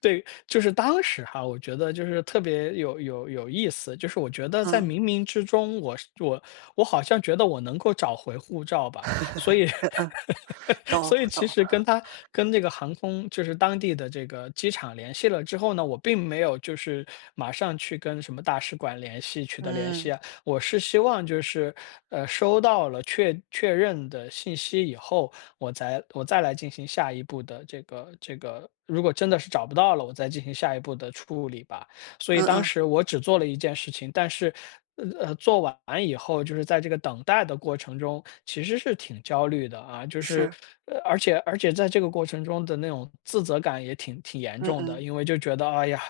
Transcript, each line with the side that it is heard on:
left: 对，就是当时哈，我觉得就是特别有有有意思，就是我觉得在
right: 啊。
left: 冥冥之中我是我我好像觉得我能够找回护照吧。所以
right: 嗯，懂
left: 所以其
right: 懂。
left: 实跟它跟这个航空就是当地的这个机场联系了之后呢，我并没有就是马上去跟什么大使馆联系取得联系
right: 嗯。
left: 啊。我是希望就是，呃，收到了确确认的信息以后，我再我再来进行下一步的这个这个如果真的是找不到了，我再进行下一步的处理吧。所以
right: 嗯
left: 当
right: 嗯。
left: 时我只做了一件事情，但是，呃，呃，做完以后，就是在这个等待的过程中，其实是挺焦虑的啊，就是
right: 是。
left: 呃，而且而且在这个过程中的那种自责感也挺挺严
right: 嗯
left: 重的。
right: 嗯。
left: 因为就觉得：“哎呀，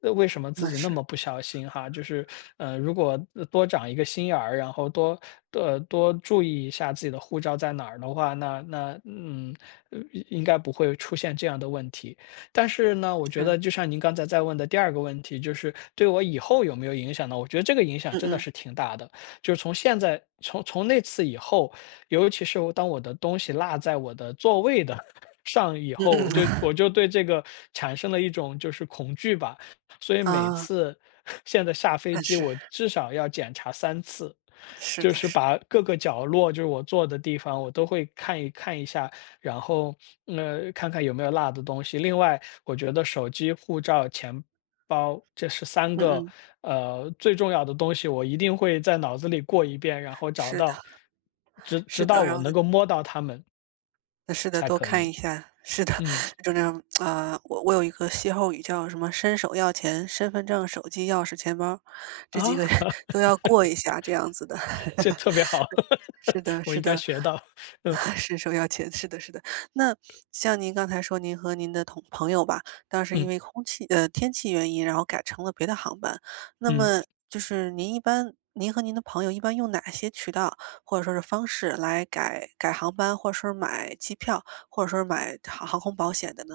left: 那为什么自
right: 那
left: 己那
right: 是。
left: 么不小心哈，就是，呃，如果，呃，多长一个心眼儿，然后多呃，多注意一下自己的护照在哪儿的话，那那嗯，呃，应应该不会出现这样的问题”。但是呢，我觉得
right: 是。
left: 就像您刚才在问的第2个问题，就是对我以后有没有影响呢？我觉得这个影响
right: 嗯
left: 真的
right: 嗯。
left: 是挺大的，就是从现在从从那次以后，尤其是当我的东西落在我的座位的 上以
right: 嗯
left: 后，我
right: 嗯。
left: 就我 就对这个产生了一种就是恐惧吧。所以每
right: 啊。
left: 次 现在下飞
right: 嗯，
left: 机，
right: 是。
left: 我至少要检查3次，
right: 是
left: 就
right: 的
left: 是
right: 是
left: 把
right: 的。
left: 各个角落，就是我坐的地方，我都会看一看一下，然后，呃，看看有没有落的东西。另外我觉得手机、护照、钱包这是3
right: 嗯
left: 个，
right: 嗯。
left: 呃，最重要的东西，我一定会在脑子里过一遍，然后找
right: 是的。
left: 到直
right: 是
left: 直到
right: 的，然
left: 我
right: 后呢
left: 能够摸到它们
right: 是的，
left: 才
right: 多
left: 可
right: 看
left: 以，
right: 一下，是的，
left: 嗯。
right: 就这样 啊，我我有一个歇后语叫什么？身手钥钱，身份证、手机、钥匙、钱包儿，
left: 啊？
right: 这几个都要过一下这样子的。
left: 这特别好，
right: 是的
left: 我应
right: 是
left: 该
right: 的，
left: 学到。嗯。
right: 身手钥钱，是的是的。那像您刚才说，您和您的同朋友吧，当时是因
left: 嗯。
right: 为空气呃，天气原因，然后改成了别的航班，那
left: 嗯。
right: 么就是您一般您和您的朋友一般用哪些渠道或者说是方式来改改航班，或者说是买机票，或者说是买航航空保险的呢？